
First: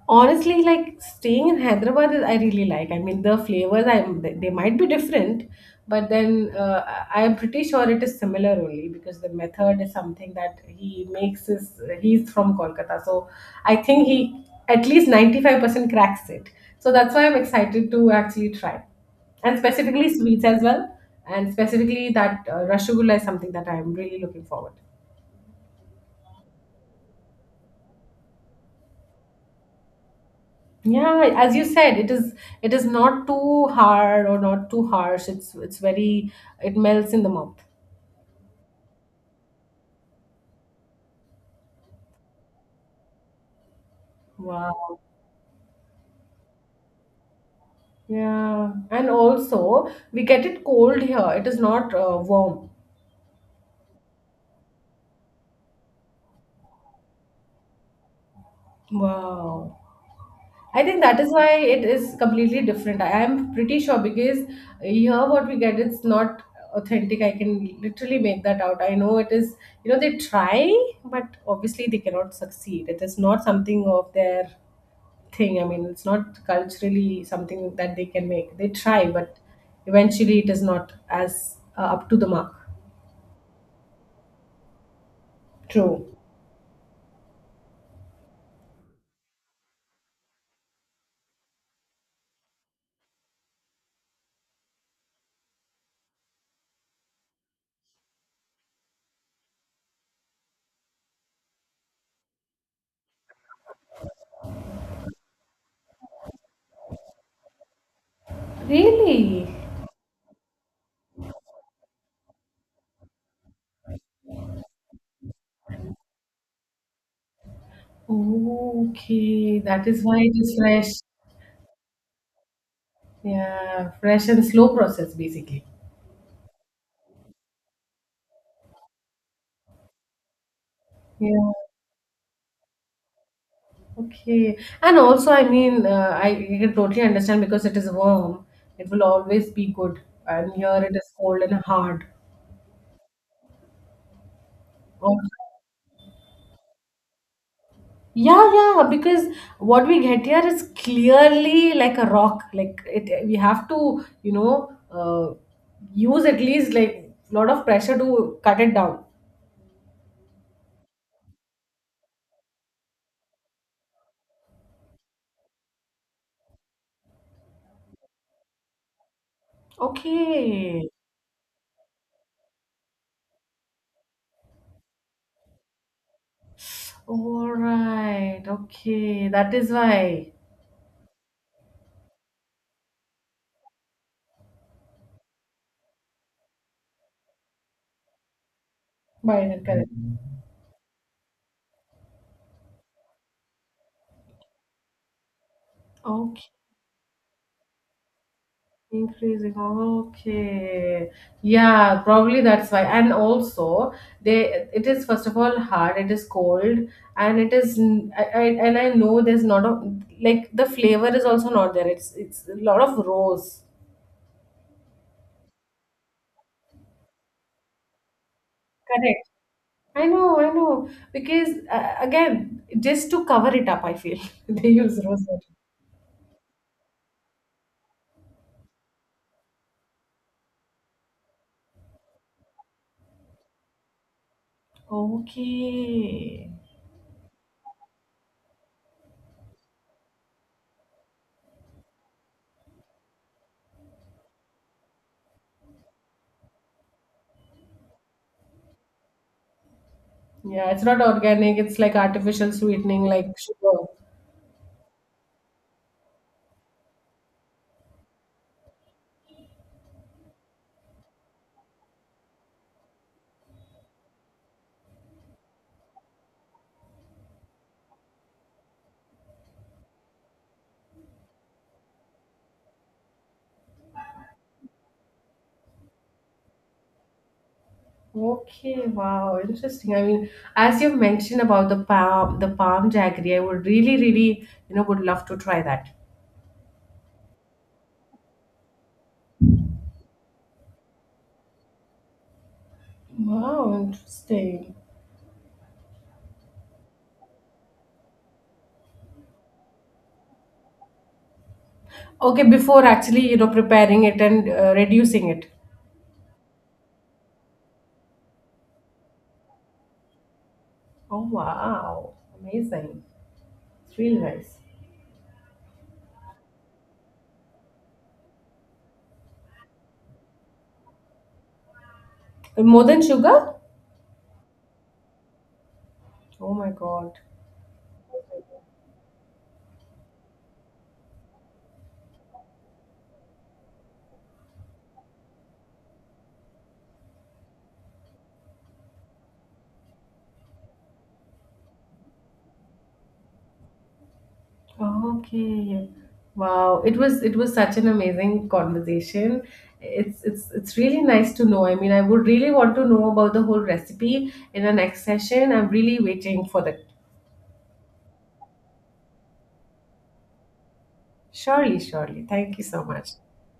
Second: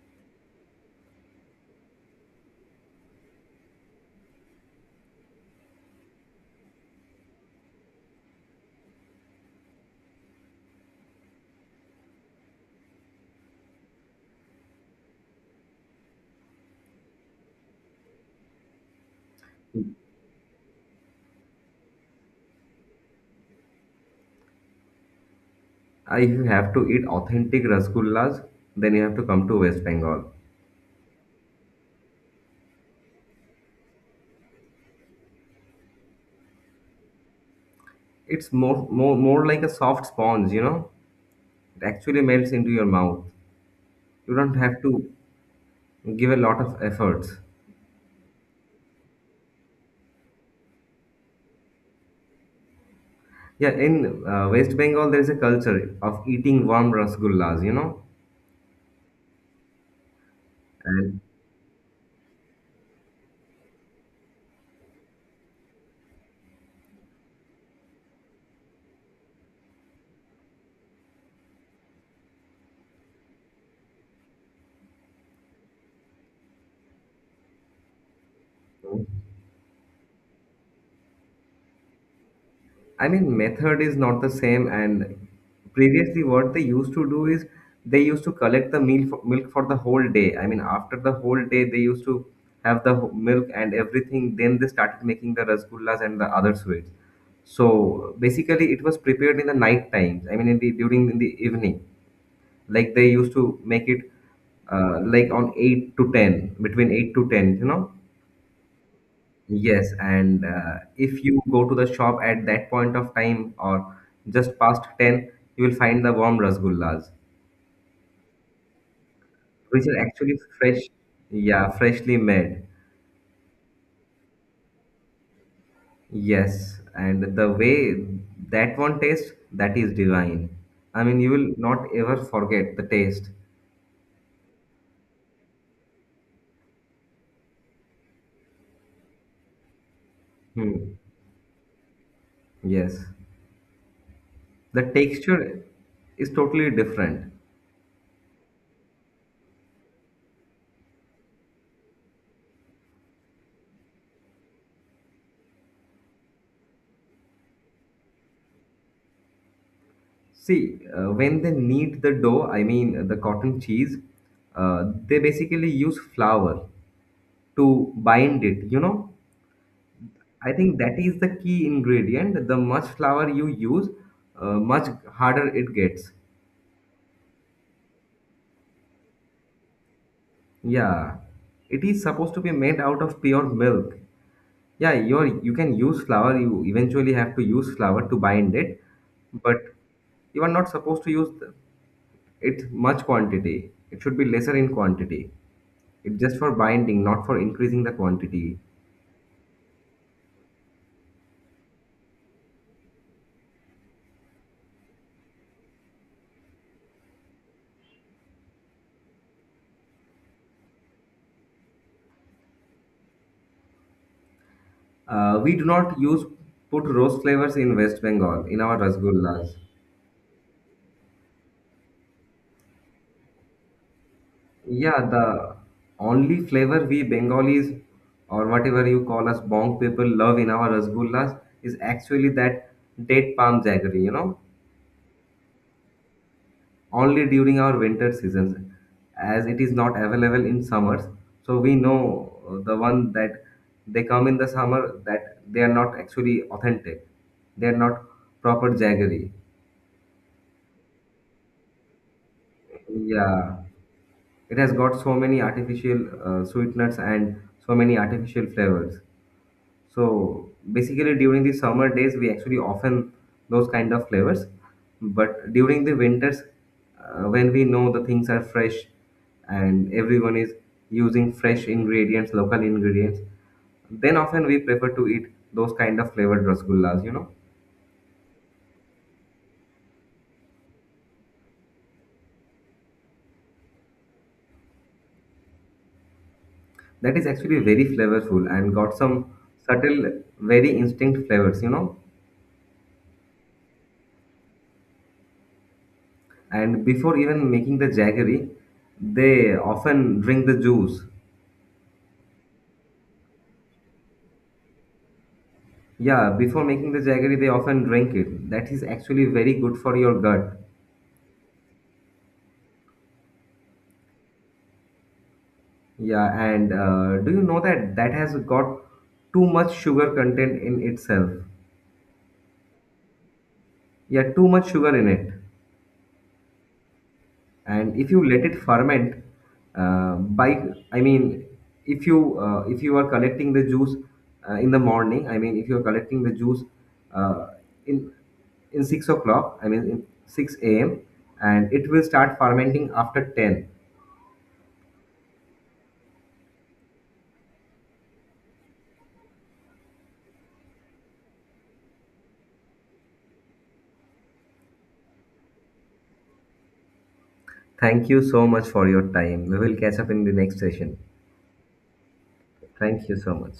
S2: Honestly, like staying in Hyderabad, I really like. I mean, the flavors, I'm they might be different, but then I am pretty sure it is similar only because the method is something that he makes. Is, he's from Kolkata, so I think he at least 95% cracks it. So that's why I'm excited to actually try, and specifically sweets as well, and specifically that rasgulla is something that I'm really looking forward.
S1: If you have to eat authentic rasgullas, then you have to come to West Bengal.
S2: Yeah, as you said, it is, it is not too hard or not too harsh. It's very, it melts in the mouth.
S1: It's more, more, more like a soft sponge, you know. It actually melts into your mouth. You don't have
S2: Wow.
S1: to give a lot of efforts.
S2: Yeah, and also we get it cold here. It is not warm.
S1: Yeah, in West Bengal, there is a culture of eating warm rasgullas, you know.
S2: Wow. I think that
S1: And
S2: is why it is completely different. I am pretty sure, because here what we get, it's not authentic. I can literally make that out. I know it is, you know, they try, but obviously they cannot succeed. It is not something of their thing. I mean, it's not culturally something that they can make. They try, but eventually it is not as up to the mark.
S1: I mean, method is not the same. And
S2: True.
S1: previously, what they used to do is they used to collect the milk for the whole day. I mean, after the whole day, they used to have the milk and everything. Then they started making the rasgullas and the other sweets. So basically, it was prepared in the night times. I mean, in the evening, like they used to make it like on 8 to 10, between 8 to 10, you know.
S2: Really?
S1: Yes, and if you go to the shop at that point of time or just past 10, you will find the warm rasgullas,
S2: Okay, that
S1: which are
S2: is why it
S1: actually
S2: is
S1: fresh,
S2: fresh.
S1: yeah, freshly made.
S2: Yeah, fresh and slow process, basically.
S1: Yes, and the way that one tastes, that is divine. I mean, you
S2: Yeah.
S1: will not ever forget the taste.
S2: Okay. And also, I mean, I can totally understand because it is warm. It will always be good. And here it
S1: Hmm.
S2: is cold and hard.
S1: Yes, the texture is totally different.
S2: Yeah, yeah, because what we get here is clearly like a rock. Like it, we have to, you know, use at least like a lot of pressure to cut it down.
S1: See, when they knead the dough, I mean the cotton cheese, they basically use flour to bind it, you know. I think
S2: Okay.
S1: that is the key ingredient. The much flour you use, much harder it gets.
S2: All right. Okay. That is why.
S1: Yeah, it is supposed to be made out of pure milk. Yeah, you can use flour, you eventually have to use flour to bind it, but
S2: Binary,
S1: you are not supposed to use it much quantity. It should be lesser in quantity. It's just
S2: correct.
S1: for binding, not for increasing the quantity.
S2: Increasing. Okay. Yeah, probably that's why. And also, they, it is first of all hard. It is cold, and it is and I know there's not a, like the flavor is also not there. It's a lot of rose.
S1: We do not use put rose flavors in West Bengal in our
S2: Correct.
S1: rasgullas.
S2: I know, I know. Because again, just to cover it up, I feel <laughs> they use
S1: Yeah,
S2: rose water.
S1: the only flavor we Bengalis or whatever you call us bong people love in our rasgullas is actually that date palm jaggery, you know,
S2: Okay.
S1: only during our winter seasons, as it is not available in summers. So we know the one that they come in the summer that they are not actually authentic. They are not proper jaggery.
S2: Yeah, it's not organic. It's like artificial sweetening, like
S1: Yeah.
S2: sugar.
S1: It has got so many artificial sweeteners and so many artificial flavors. So basically, during the summer days we actually often those kind of flavors, but during the winters when we know the things are fresh and everyone is using fresh ingredients, local ingredients, then often we prefer to eat those kind of flavored rasgullas, you know.
S2: Okay, wow, interesting. I mean, as you've mentioned about the palm jaggery, I would really, really, you know, would love to try that.
S1: That is actually very flavorful, and got some subtle, very instinct flavors, you know.
S2: Wow, interesting.
S1: And before even making the jaggery, they often drink the juice.
S2: Okay, before actually, you know, preparing it and reducing it.
S1: Yeah, before making the jaggery, they often drink it. That is actually very good for your gut.
S2: Oh, wow, amazing. It's really nice.
S1: Yeah, and do you know that that has got too much sugar content in itself?
S2: More than sugar?
S1: Yeah, too much sugar in it.
S2: Oh my God.
S1: And if you let it ferment, uh, by I mean, if you are collecting the juice, in the morning, I mean, if you are collecting the juice, uh, in 6 o'clock, I mean, in 6 a.m. and it will start fermenting after 10.
S2: Okay. Wow. It was, it was such an amazing conversation. It's it's really nice to know. I mean, I would really want to know about the whole recipe in the next session. I'm really waiting for that.
S1: Thank you so much for your time. We will catch up in the next session.
S2: Surely, surely. Thank you so
S1: Thank
S2: much.
S1: you so much.